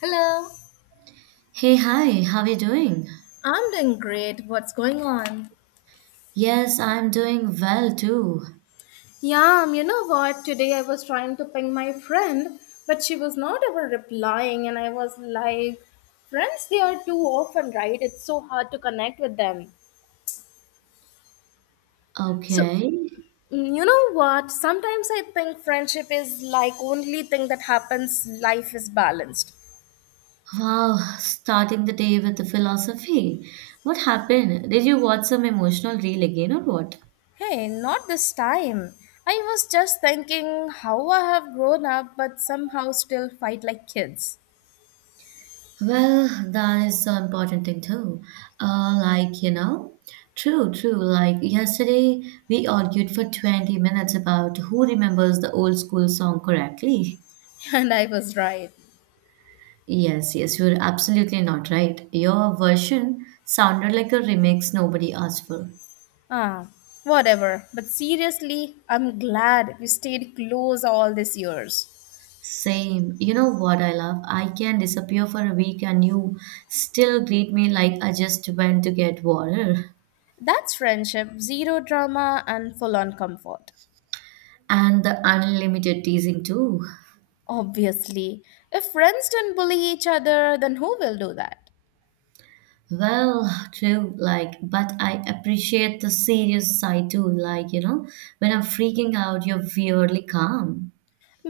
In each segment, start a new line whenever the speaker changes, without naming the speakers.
Hello.
Hey, hi, how are you doing?
I'm doing great. What's going on?
Yes, I'm doing well too.
Yeah, you know what? Today I was trying to ping my friend, but she was not ever replying, and I was like, friends, they are too often, right? It's so hard to connect with them. So,
Okay.
you know what? Sometimes I think friendship is like only thing that happens, life is balanced.
Wow, starting the day with the philosophy. What happened? Did you watch some emotional reel again or what?
Hey, not this time. I was just thinking how I have grown up but somehow still fight like kids.
Well, that is so important thing too. Like, true, true. Like yesterday, we argued for 20 minutes about who remembers the old school song correctly.
And I was right.
Yes, yes, you're absolutely not right. Your version sounded like a remix nobody asked for.
Ah, whatever. But seriously, I'm glad we stayed close all these years.
Same. You know what I love? I can disappear for a week and you still greet me like I just went to get water.
That's friendship, zero drama and full on comfort.
And the unlimited teasing too.
Obviously, if friends don't bully each other, then who will do that?
Well, true, like, but I appreciate the serious side too. Like, when I'm freaking out, you're weirdly calm.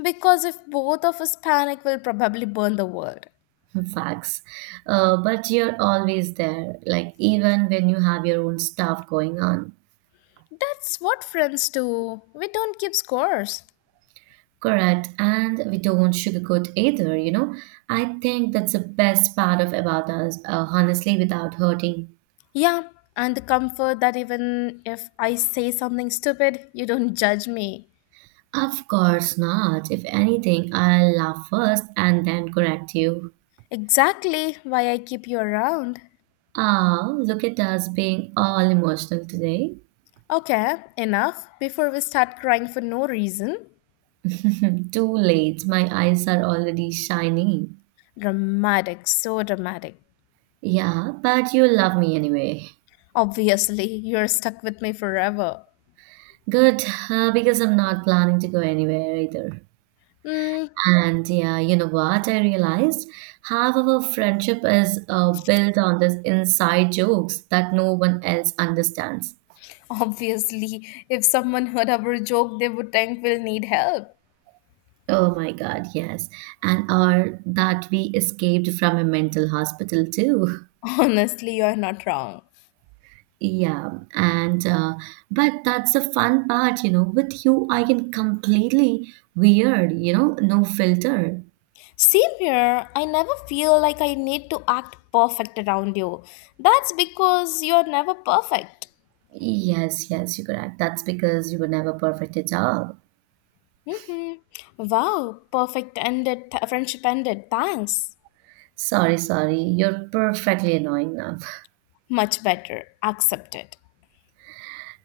Because if both of us panic, we'll probably burn the world.
Facts. But you're always there, like, even when you have your own stuff going on.
That's what friends do. We don't keep scores.
Correct. And we don't sugarcoat either. I think that's the best part of about us, honestly, without hurting.
Yeah, and the comfort that even if I say something stupid, you don't judge me.
Of course not. If anything, I'll laugh first and then correct you.
Exactly why I keep you around.
Ah, look at us being all emotional today.
Okay, enough. Before we start crying for no reason.
Too late. My eyes are already shiny.
Dramatic, so dramatic.
Yeah, but you love me anyway.
Obviously, you're stuck with me forever.
Good, because I'm not planning to go anywhere either.
Hmm,
And yeah, you know what? I realized half of our friendship is built on this inside jokes that no one else understands.
obviously, if someone heard our joke, they would think we'll need help.
Oh my God, yes. And or that we escaped from a mental hospital too.
Honestly, you're not wrong.
Yeah, and but that's the fun part. With you, I can completely weird, no filter.
Same here, I never feel like I need to act perfect around you. That's because you're never perfect.
Yes, yes, you're correct. That's because you were never perfect at all.
Mm-hmm. Wow, perfect ended, friendship ended. Thanks.
Sorry, sorry. You're perfectly annoying now.
Much better. Accepted.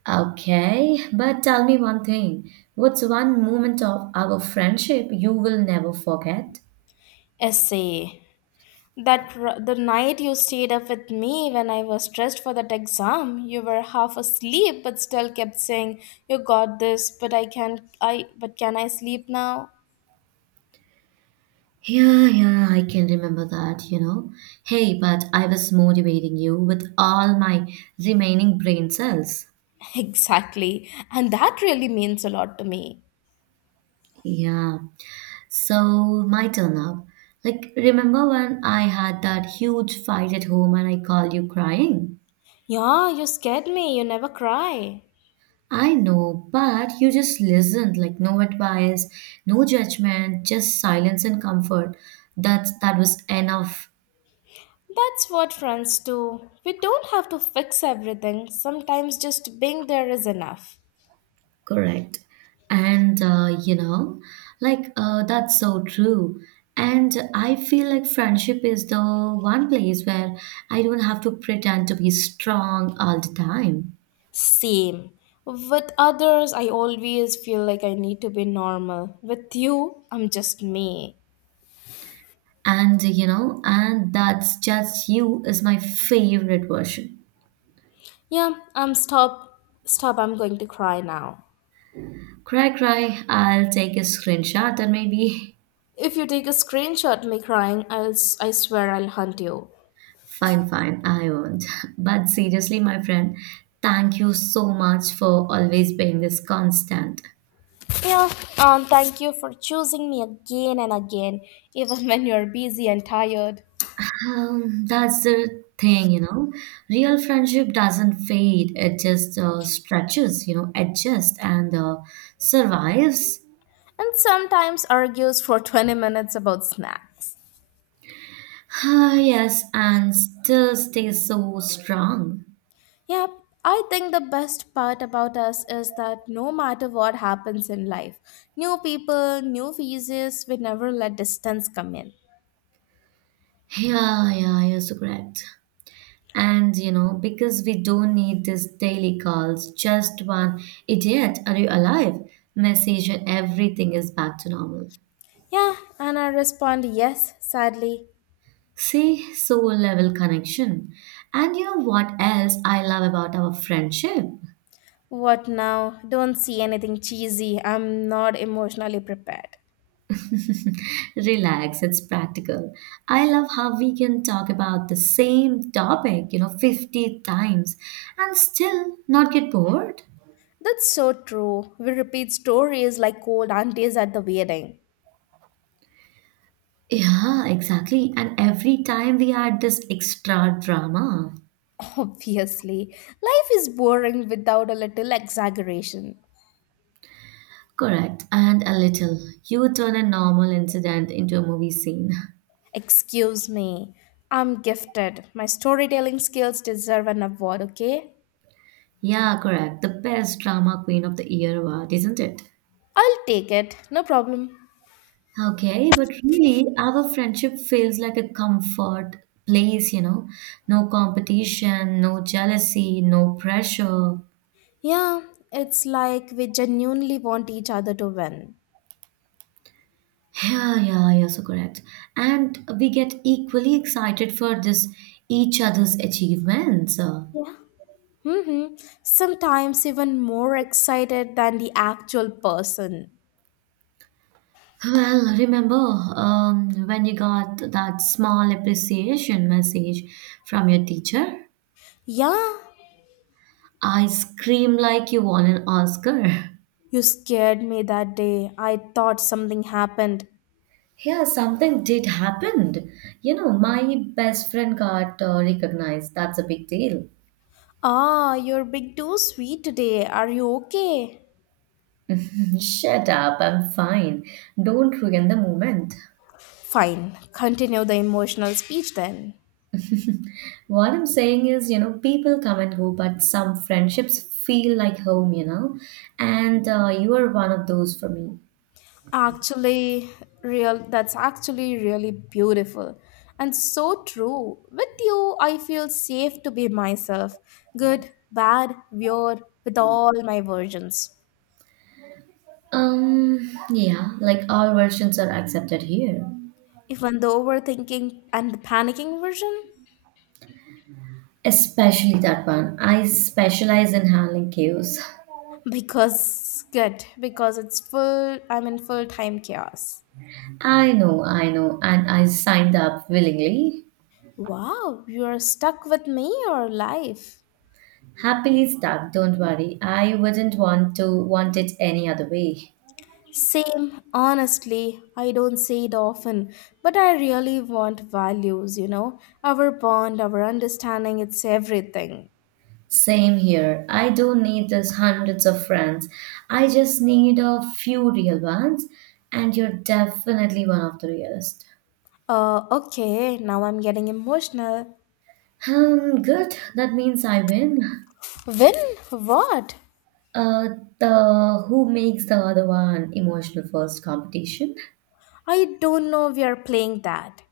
Okay, but tell me one thing. What's one moment of our friendship you will never forget?
Essay. The night you stayed up with me when I was stressed for that exam, you were half asleep but still kept saying, "You got this," but I can't. I but can I sleep now?
Yeah, yeah, I can remember that. Hey, but I was motivating you with all my remaining brain cells.
Exactly, and that really means a lot to me.
Yeah, so my turn up. Like, remember when I had that huge fight at home and I called you crying?
Yeah, you scared me. You never cry.
I know, but you just listened, like no advice, no judgment, just silence and comfort. That was enough,
That's what friends do. We don't have to fix everything. Sometimes just being there is enough.
correct? And like that's so true. And I feel like friendship is the one place where I don't have to pretend to be strong all the time.
Same. With others, I always feel like I need to be normal. With you, I'm just me.
And that's just you is my favorite version.
Yeah, I'm stop. Stop, I'm going to cry now.
Cry, cry, I'll take a screenshot and maybe.
If you take a screenshot me crying, I swear I'll hunt you.
Fine, fine, I won't. But seriously, my friend, thank you so much for always being this constant.
Yeah, thank you for choosing me again and again, even when you're busy and tired.
That's the thing. Real friendship doesn't fade, it just stretches, adjusts and survives.
And sometimes argues for 20 minutes about snacks.
Ah, yes, and still stays so strong.
Yep, I think the best part about us is that no matter what happens in life, new people, new faces, we never let distance come in.
Yeah, yeah, you're so correct. And because we don't need these daily calls, just one idiot, are you alive? Message and everything is back to normal.
Yeah, and I respond yes, sadly.
See, soul level connection. And you know what else I love about our friendship?
What now? Don't see anything cheesy. I'm not emotionally prepared.
Relax, it's practical. I love how we can talk about the same topic, 50 times and still not get bored.
That's so true. We repeat stories like old aunties at the wedding.
Yeah, exactly. And every time we add this extra drama.
Obviously, life is boring without a little exaggeration.
Correct, and a little. You turn a normal incident into a movie scene.
Excuse me, I'm gifted. My storytelling skills deserve an award, okay?
Yeah, correct. The best drama queen of the year award, isn't it?
I'll take it, no problem.
Okay, but really, our friendship feels like a comfort place. No competition, no jealousy, no pressure.
Yeah, it's like we genuinely want each other to win.
Yeah, yeah, yeah, so correct. And we get equally excited for this each other's achievements.
Mm-hmm. Sometimes even more excited than the actual person.
Well, remember when you got that small appreciation message from your teacher?
Yeah,
I screamed like you won an Oscar.
you scared me that day. I thought something happened.
Yeah, something did happen. You know, my best friend got recognized. That's a big deal.
Ah, you're big too sweet today. Are you okay?
Shut up, I'm fine. Don't ruin the moment.
Fine, continue the emotional speech then.
What I'm saying is, people come and go, but some friendships feel like home, and you are one of those for me.
Actually, real that's actually really beautiful and so true. With you, I feel safe to be myself, good, bad, weird, with all my versions.
Yeah, like all versions are accepted here.
Even the overthinking and the panicking version,
Especially that one. I specialize in handling queues.
because it's full, I'm in full time chaos.
I know, and I signed up willingly.
Wow, you are stuck with me or life?
Happily stuck, don't worry. I wouldn't want it any other way.
Same, honestly, I don't say it often, but I really want values, you know? Our bond, our understanding, it's everything.
Same here. I don't need these hundreds of friends. I just need a few real ones, and you're definitely one of the realest.
Okay, now I'm getting emotional.
Good. That means I win.
When? What?
Uh, the who makes the other one emotional first competition.
I don't know we are playing that.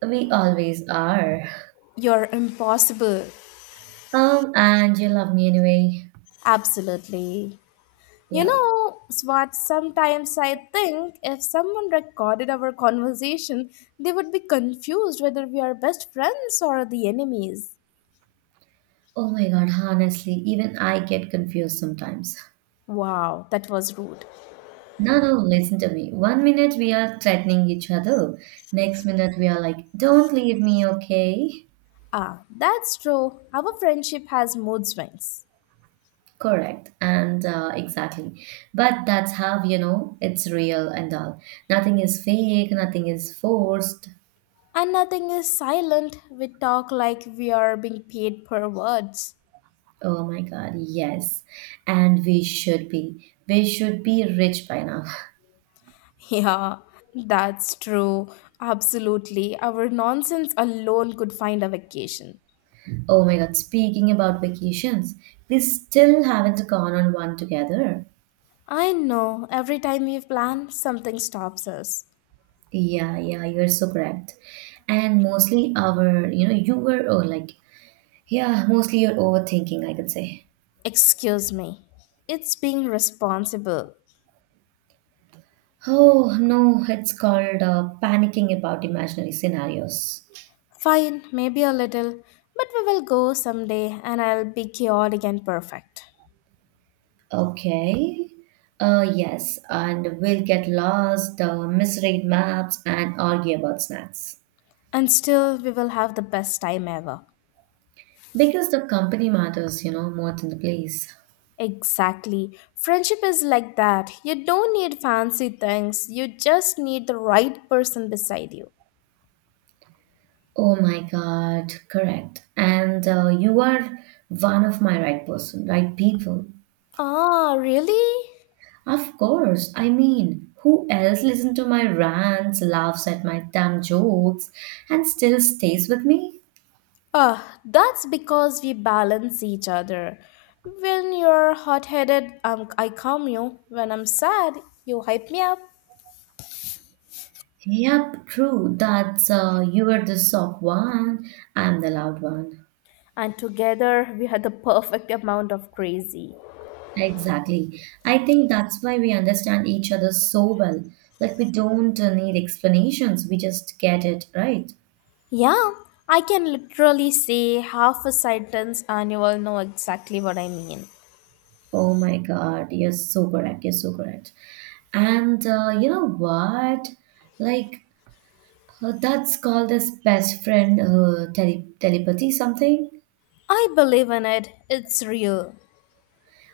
We always are.
You're impossible.
And you love me anyway.
Absolutely. You
Yeah.
know, Swat, sometimes I think if someone recorded our conversation, they would be confused whether we are best friends or the enemies.
Oh my God, honestly, even I get confused sometimes.
Wow, that was rude.
No, no, listen to me. One minute we are threatening each other. Next minute we are like, don't leave me, okay?
Ah, that's true. Our friendship has mood swings.
Correct. And exactly. But that's how, it's real and all. Nothing is fake, nothing is forced.
And nothing is silent. We talk like we are being paid per words.
Oh my God, yes. And we should be. We should be rich by now.
Yeah, that's true. Absolutely. Our nonsense alone could find a vacation.
Oh my God, speaking about vacations, we still haven't gone on one together.
I know. Every time we plan, something stops us.
Yeah, yeah, you're so correct. And mostly our, you were oh, like, yeah, mostly you're overthinking, I could say.
Excuse me. It's being responsible.
Oh no, it's called panicking about imaginary scenarios.
Fine, maybe a little, but we will go someday and I'll be chaotic and perfect.
Okay. Yes, and we'll get lost, misread maps, and argue about snacks.
And still, we will have the best time ever.
Because the company matters, more than the place.
Exactly. Friendship is like that. You don't need fancy things, you just need the right person beside you.
Oh my God, correct. And you are one of my right person, right people.
Ah, really?
Of course, I mean, who else listens to my rants, laughs at my dumb jokes, and still stays with me?
Ah, that's because we balance each other. When you're hot headed, I calm you. When I'm sad, you hype me up.
Yep, true. That's you are the soft one, I'm the loud one.
And together, we had the perfect amount of crazy.
Exactly. I think that's why we understand each other so well. Like we don't need explanations, we just get it right.
Yeah, I can literally say half a sentence and you will know exactly what I mean.
Oh my God, you're so correct. You're so correct. And you know what? Like that's called as best friend telepathy something.
I believe in it. It's real.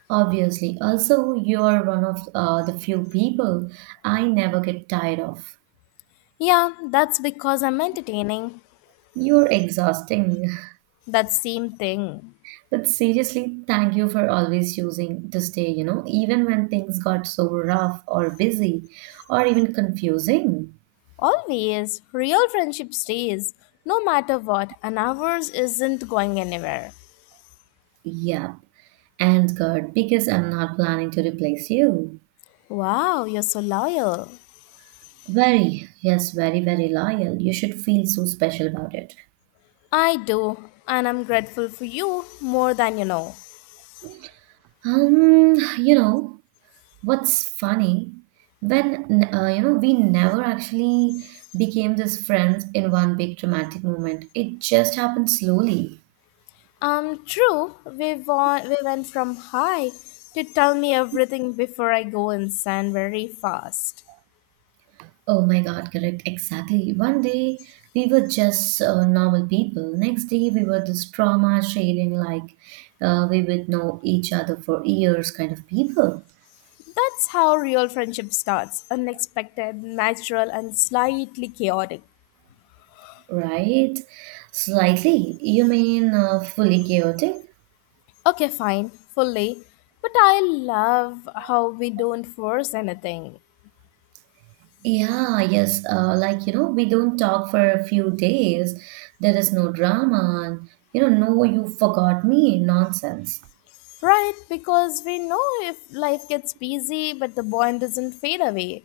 Obviously. Also, you're one of the few people I never get tired of.
Yeah, that's because I'm entertaining.
You're exhausting.
That same thing.
But seriously, thank you for always choosing to stay, even when things got so rough or busy or even confusing.
Always. Real friendship stays, no matter what, and ours isn't going anywhere.
Yep. And good because I'm not planning to replace you.
Wow, you're so loyal.
Very, yes, very, very loyal. You should feel so special about it.
I do, and I'm grateful for you more than you know.
Um, you know, what's funny, when we never actually became this friends in one big dramatic moment. It just happened slowly.
True, we went from high to tell me everything before I go insane very fast.
Oh my God, correct. Exactly. One day we were just normal people. Next day we were this trauma sharing, like we would know each other for years kind of people,
That's how real friendship starts unexpected, natural, and slightly chaotic.
right? Slightly. You mean fully chaotic?
Okay, fine, fully. But I love how we don't force anything.
Yeah, yes. Like, we don't talk for a few days. There is no drama. And no, you forgot me nonsense.
Right? Because we know if life gets busy, but the bond doesn't fade away.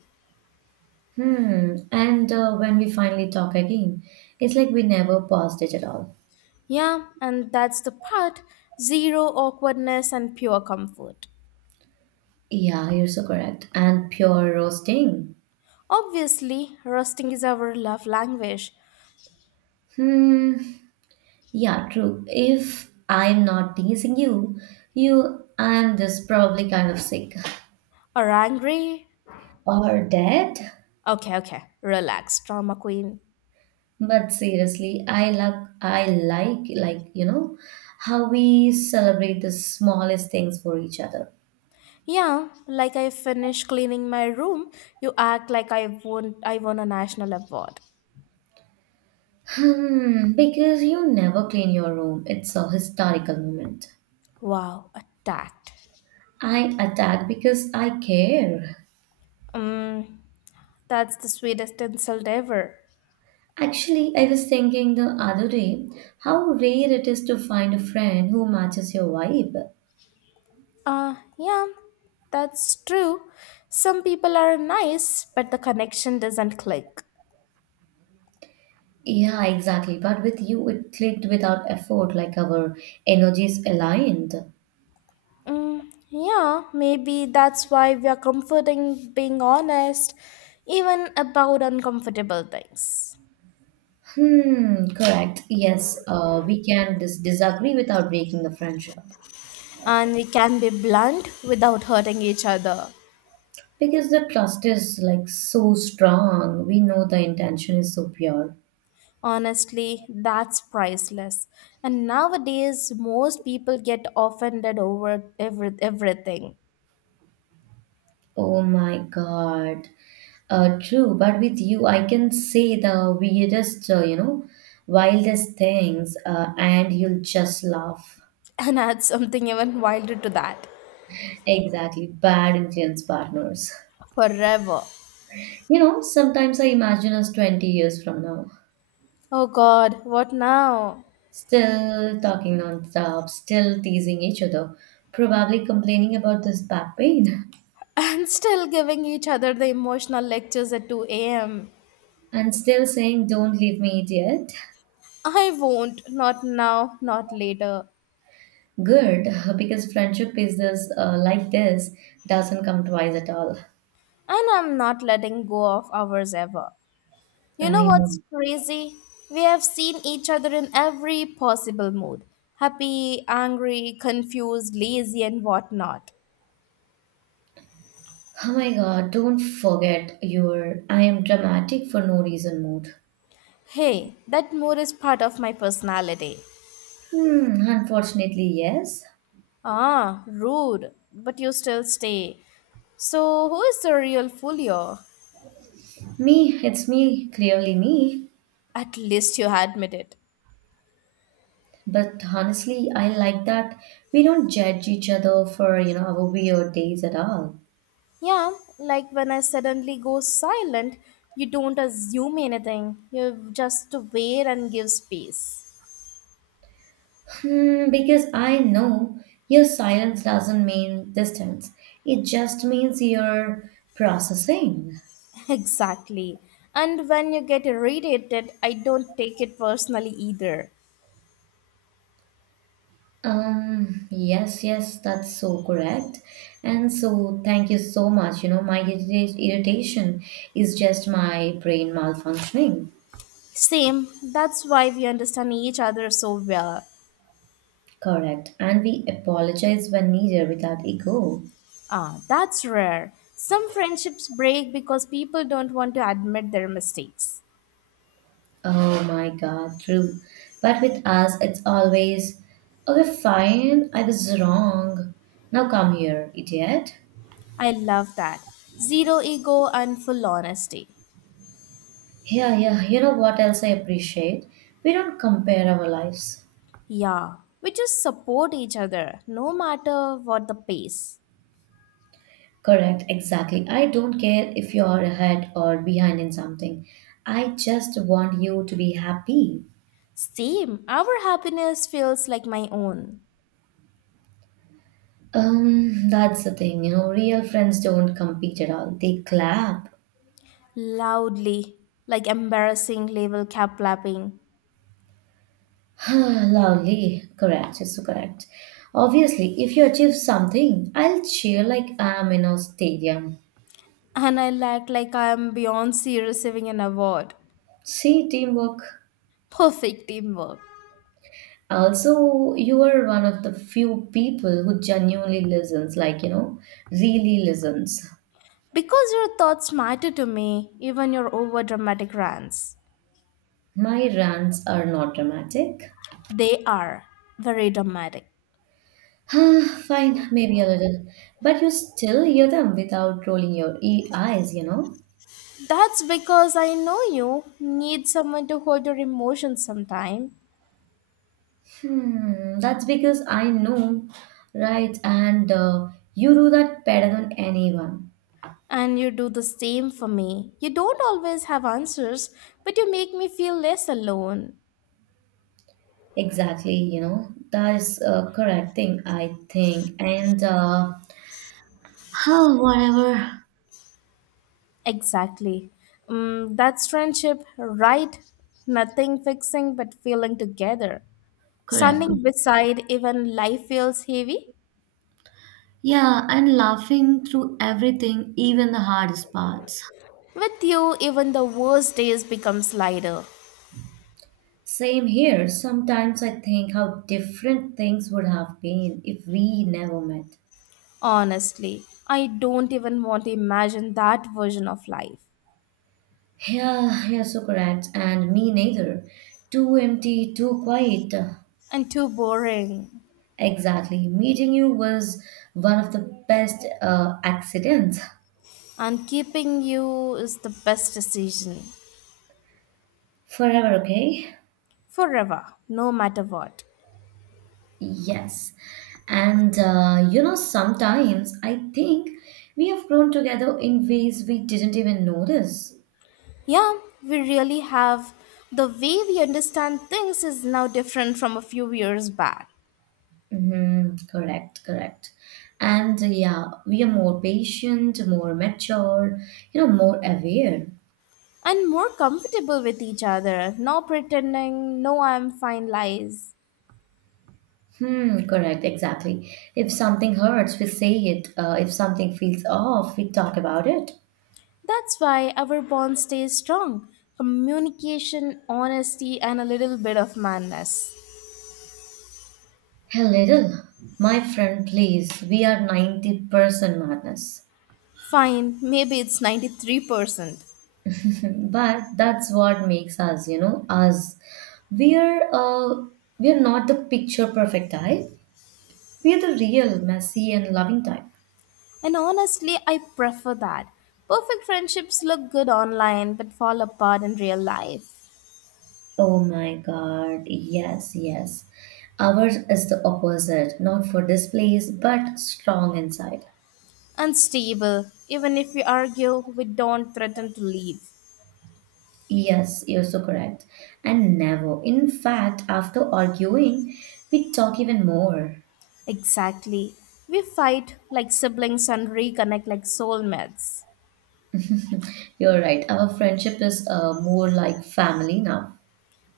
Hmm. And when we finally talk again, it's like we never paused it at all.
Yeah, and that's the part zero awkwardness and pure comfort.
Yeah, you're so correct. And pure roasting.
Obviously, rusting is our love language.
Hmm. Yeah, true. If I'm not teasing you, I'm just probably kind of sick
Are angry?
or dead.
Okay, okay, relax, drama queen.
But seriously, I like you know how we celebrate the smallest things for each other.
Yeah, like I finish cleaning my room, you act like I won a national award.
Hmm. Because you never clean your room. It's a historical moment.
Wow, attacked.
I attack because I care.
Um, that's the sweetest insult ever.
Actually, I was thinking the other day how rare it is to find a friend who matches your vibe.
Yeah, that's true. Some people are nice, but the connection doesn't click.
Yeah, exactly. But with you, it clicked without effort, like our energies aligned.
Mm, yeah, maybe that's why we are comforting being honest, even about uncomfortable things.
Hmm, correct. Yes, we can disagree without breaking the friendship.
And we can be blunt without hurting each other.
Because the trust is like so strong, we know the intention is so pure.
Honestly, that's priceless. And nowadays, most people get offended over everything.
Oh my God. True, but with you, I can say the weirdest, wildest things, and you'll just laugh.
And add something even wilder to that.
Exactly, bad influence partners.
Forever.
Sometimes I imagine us 20 years from now,
Oh god, what now?
still talking non-stop, still teasing each other, probably complaining about this back pain,
And still giving each other the emotional lectures at 2 am.
and still saying, "Don't leave me, idiot."
I won't. Not now, not later.
Good, because friendship is like this, doesn't come twice at all.
And I'm not letting go of ours ever. You know
I
what's
know.
crazy? We have seen each other in every possible mood happy, angry, confused, lazy, and whatnot.
Oh my God, don't forget your I am dramatic for no reason mood.
Hey, that mood is part of my personality.
Hmm, unfortunately, yes.
Ah, rude, but you still stay. So, who is the real fool here?
Me, it's me, clearly me.
At least you admit it.
But honestly, I like that we don't judge each other for, our weird days at all.
Yeah, like when I suddenly go silent, you don't assume anything, you just wait and give space.
Hmm, because I know your silence doesn't mean distance. It just means you're processing.
Exactly. And when you get irritated, I don't take it personally either.
Yes, yes, that's so correct. And so, thank you so much. You know, my irritation is just my brain malfunctioning.
Same, that's why we understand each other so well.
Correct. And we apologize when needed without ego.
Ah, that's rare. Some friendships break because people don't want to admit their mistakes.
Oh my God, true. But with us, it's always, okay, fine, I was wrong. Now come here, idiot.
I love that. Zero ego and full honesty.
Yeah, yeah, you know what else I appreciate? We don't compare our lives.
Yeah, we just support each other no matter what the pace.
Correct, exactly. I don't care if you're ahead or behind in something. I just want you to be happy.
Same, our happiness feels like my own.
That's the thing, real friends don't compete at all. They clap.
Loudly, like embarrassing level cap clapping.
Loudly. Correct, it's so correct. Obviously, if you achieve something, I'll cheer like I'm in a stadium.
And I act like I am Beyonce receiving an award.
See, teamwork.
Perfect teamwork.
Also, you are one of the few people who genuinely listens, like, really listens.
Because your thoughts matter to me, even your over dramatic rants.
My rants are not dramatic.
They are very dramatic.
Fine, maybe a little. But you still hear them without rolling your eyes, you know?
That's because I know you need someone to hold your emotions sometime.
Hmm, that's because I know, right? And you do that better than anyone.
And you do the same for me. You don't always have answers, but you make me feel less alone.
Exactly, you know? That is a correct thing, I think. Oh, whatever.
Exactly. That's friendship, right? Nothing fixing but feeling together.
Correct.
Standing beside even life feels heavy.
Yeah, and laughing through everything, even the hardest parts.
With you, even the worst days becomes lighter.
Same here. Sometimes I think how different things would have been if we never met.
Honestly, I don't even want to imagine that version of life.
Yeah, you're so correct. And me neither. Too empty, too quiet.
And too boring.
Exactly. Meeting you was one of the best accidents.
And keeping you is the best decision.
Forever, okay?
Forever, no matter what.
Yes. And you know, sometimes I think we have grown together in ways we didn't even notice.
Yeah, we really have. The way we understand things is now different from a few years back
Mm-hmm. Correct, correct. And yeah, we are more patient, more mature, you know, more aware.
and more comfortable with each other. No pretending, no I'm fine lies.
Hmm, correct, exactly. If something hurts, we say it. If something feels off, we talk about it.
That's why our bond stays strong. Communication, honesty, and a little bit of madness.
A little, my friend, please, we are 90% madness.
Fine, maybe it's 93%.
But that's what makes us, you know, us. We're uh, we're not the picture perfect type. We're the real messy and loving type.
And honestly, I prefer that. Perfect friendships look good online but fall apart in real life.
Oh my God, yes, yes. Ours is the opposite, not for displays, but strong inside.
Unstable. Even if we argue, we don't threaten to leave.
Yes, you're so correct. And never. In fact, after arguing, we talk even more.
Exactly. We fight like siblings and reconnect like soulmates.
You're right. Our friendship is more like family now.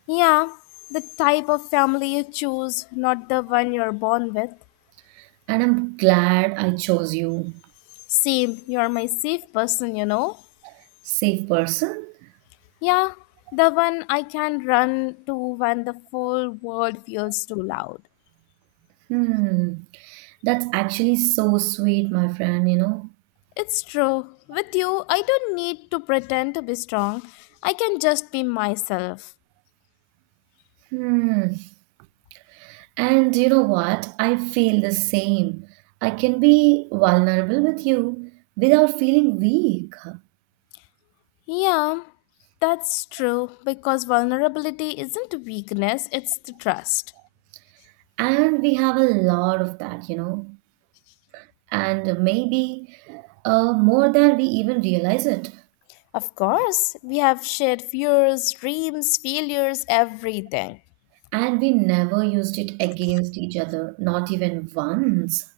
Yeah, the type of family you choose, not the one you're born with.
And I'm glad I chose you.
Same, you're my safe person, you know?
Safe person?
Yeah, the one I can run to when the full world feels too loud.
Hmm. That's actually so sweet, my friend, you know?
It's true. With you, I don't need to pretend to be strong. I can just be myself.
Hmm. And you know what? I feel the same. I can be vulnerable with you without feeling weak.
Yeah, that's true because vulnerability isn't weakness, it's the trust.
And we have a lot of that, you know. And maybe more than we even realize it.
Of course, we have shared fears, dreams, failures, everything.
And we never used it against each other, not even once.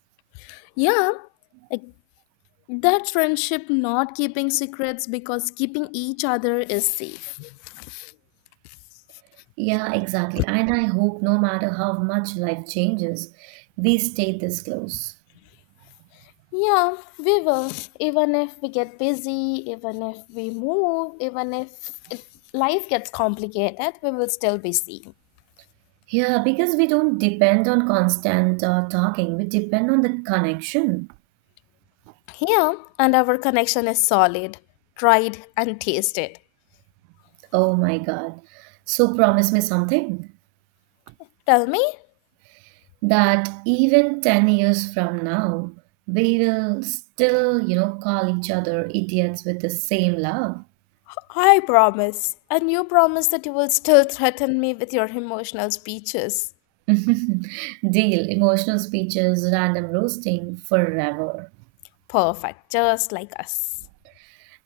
Yeah, like that friendship not keeping secrets because keeping each other is safe.
Yeah, exactly. And I hope no matter how much life changes, we stay this close.
Yeah, we will. Even if we get busy, even if we move, even if it, life gets complicated, we will still be seen.
Yeah, because we don't depend on constant talking, we depend on the connection.
Yeah, and our connection is solid, tried and tasted.
Oh my God. So promise me something
Tell me,
that even 10 years from now, we will still, you know, call each other idiots with the same love.
I promise. And you promise that you will still threaten me with your emotional speeches.
Deal, emotional speeches, random roasting forever.
Perfect, just like us.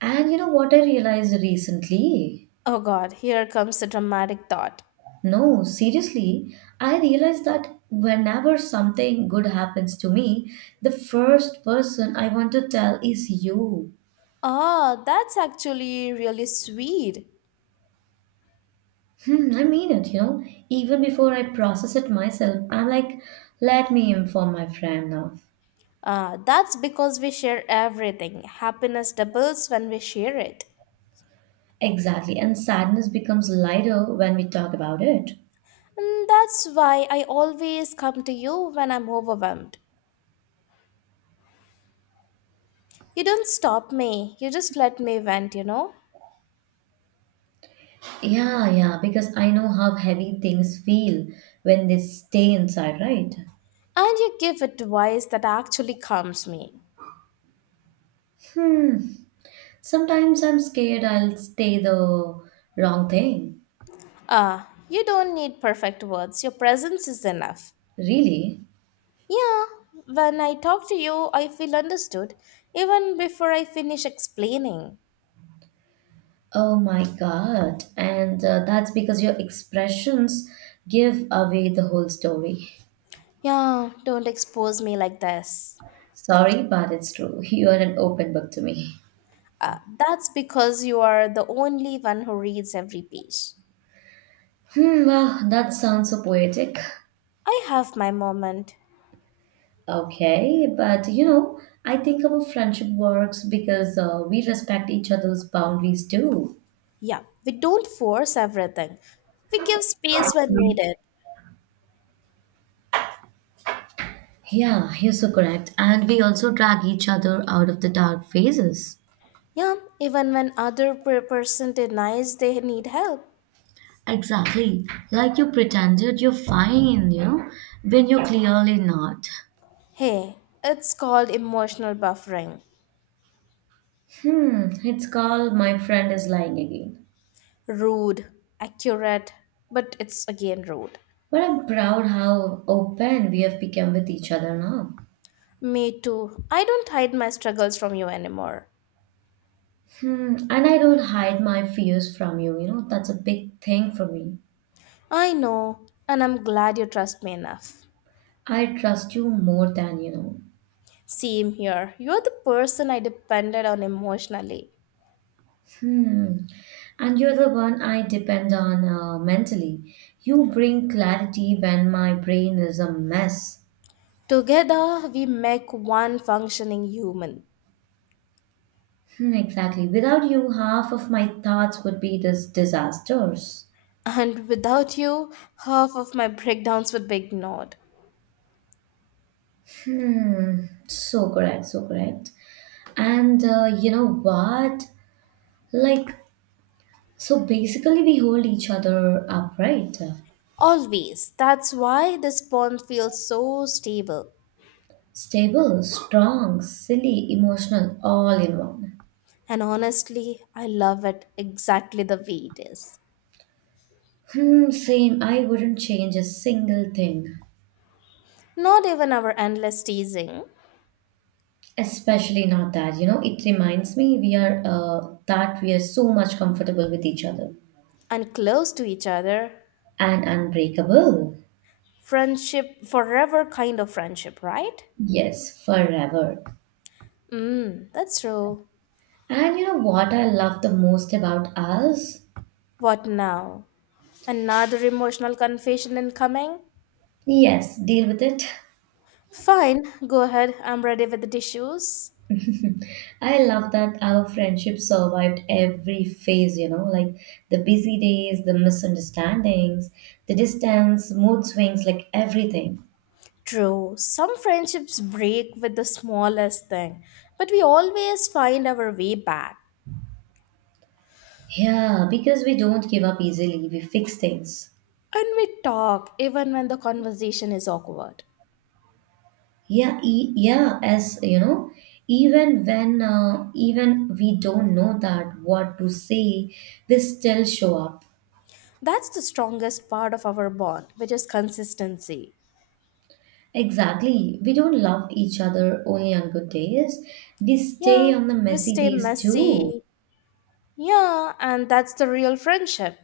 And you know what I realized recently?
Oh god, here comes the dramatic thought.
No, seriously, I realized that whenever something good happens to me, the first person I want to tell is you.
Ah, that's actually really sweet.
Hmm, I mean it, you know. Even before I process it myself, I'm like, let me inform my friend now.
Ah, that's because we share everything. Happiness doubles when we share it.
Exactly. And sadness becomes lighter when we talk about it.
And that's why I always come to you when I'm overwhelmed. You don't stop me, you just let me vent, you know?
Yeah, yeah, because I know how heavy things feel when they stay inside, right?
And you give advice that actually calms me.
Hmm. Sometimes I'm scared I'll say the wrong thing.
Ah, you don't need perfect words, your presence is enough.
Really?
Yeah, when I talk to you, I feel understood, even before I finish explaining.
Oh my God. And that's because your expressions give away the whole story.
Yeah, don't expose me like this.
Sorry, but it's true. You are an open book to me.
Ah, that's because you are the only one who reads every page.
Hmm, wow, that sounds so poetic.
I have my moment.
Okay, but you know, I think our friendship works because we respect each other's boundaries too.
Yeah, we don't force everything. We give space when needed.
Yeah, you're so correct. And we also drag each other out of the dark phases.
Yeah, even when other person denies they need help.
Exactly. Like you pretended you're fine, you know, when you're clearly not.
Hey, it's called emotional buffering.
Hmm, it's called My Friend is Lying Again.
Rude, accurate, but it's again rude.
But I'm proud how open we have become with each other now.
Me too. I don't hide my struggles from you anymore.
Hmm, and I don't hide my fears from you, you know, that's a big thing for me.
I know, and I'm glad you trust me enough.
I trust you more than you know.
Same here. You're the person I depended on emotionally.
Hmm. And you're the one I depend on mentally. You bring clarity when my brain is a mess.
Together, we make one functioning human.
Hmm, exactly. Without you, half of my thoughts would be this disasters.
And without you, half of my breakdowns would be ignored.
Hmm. So correct, so correct. And you know what? Like, so basically, we hold each other up, right?
Always. That's why this pond feels so stable.
Stable, strong, silly, emotional, all in one.
And honestly, I love it exactly the way it is.
Hmm, same. I wouldn't change a single thing.
Not even our endless teasing
Especially not that. You know, it reminds me we are that we are so much comfortable with each other
and close to each other.
and unbreakable.
Friendship, forever kind of friendship, right?
Yes, forever.
Hmm. That's true.
And you know what I love the most about us?
What now? Another emotional confession incoming?
Yes, deal with it.
Fine, go ahead. I'm ready with the tissues.
I love that our friendship survived every phase, you know, like the busy days, the misunderstandings, the distance, mood swings, like everything.
True, some friendships break with the smallest thing, but we always find our way back.
Yeah, because we don't give up easily, we fix things.
And we talk even when the conversation is awkward.
Yeah, as you know, even we don't know that what to say, we still show up.
That's the strongest part of our bond, which is consistency.
Exactly. We don't love each other only on good days. We stay
Yeah,
on the
we
messy
stay
days too.
messy. Yeah, and that's the real friendship.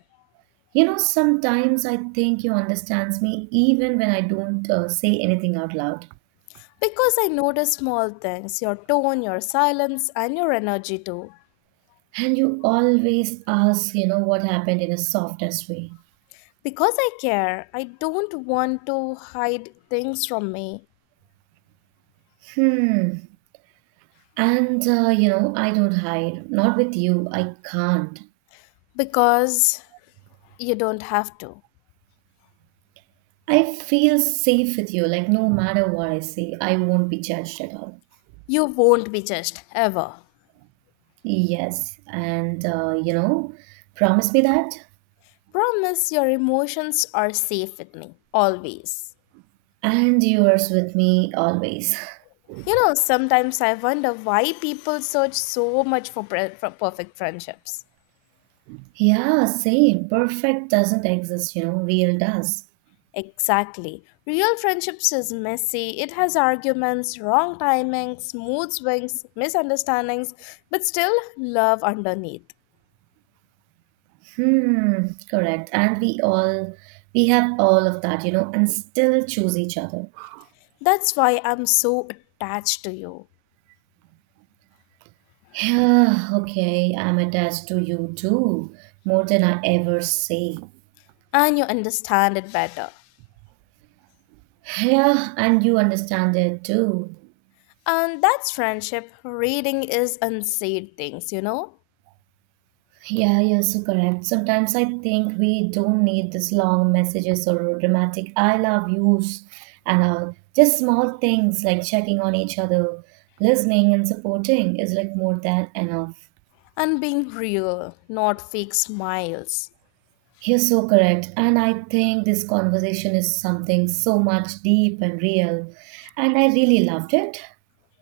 You know, sometimes I think you understands me even when I don't say anything out loud.
Because I notice small things your tone, your silence, and your energy too.
And you always ask, you know, what happened in a softest way.
Because I care, I don't want to hide things from me
Hmm. And, you know, I don't hide. Not with you. I can't.
because you don't have to.
I feel safe with you. Like, no matter what I say, I won't be judged at all.
You won't be judged ever.
Yes. And, you know, promise me that.
Promise your emotions are safe with me, always.
And yours with me always.
You know, sometimes I wonder why people search so much for perfect friendships.
Yeah, same. Perfect doesn't exist, you know, real does.
Exactly. Real friendships is messy. It has arguments, wrong timings, mood swings, misunderstandings, but still love underneath.
Hmm, correct. And we all, we have all of that, you know, and still choose each other.
That's why I'm so attached to you.
Yeah, okay, I'm attached to you too, more than I ever say.
And you understand it better.
Yeah, and you understand it too.
And that's friendship. Reading is unsaid things, you know?
Yeah, you're so correct. Sometimes I think we don't need this long messages or dramatic I love yous and all. Just small things like checking on each other, listening and supporting is like more than enough.
And being real, not fake smiles.
You're so correct. And I think this conversation is something so much deep and real. And I really loved it.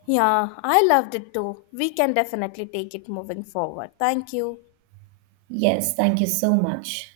Yeah, I loved it too. We can definitely take it moving forward. Thank you.
Yes, thank you so much.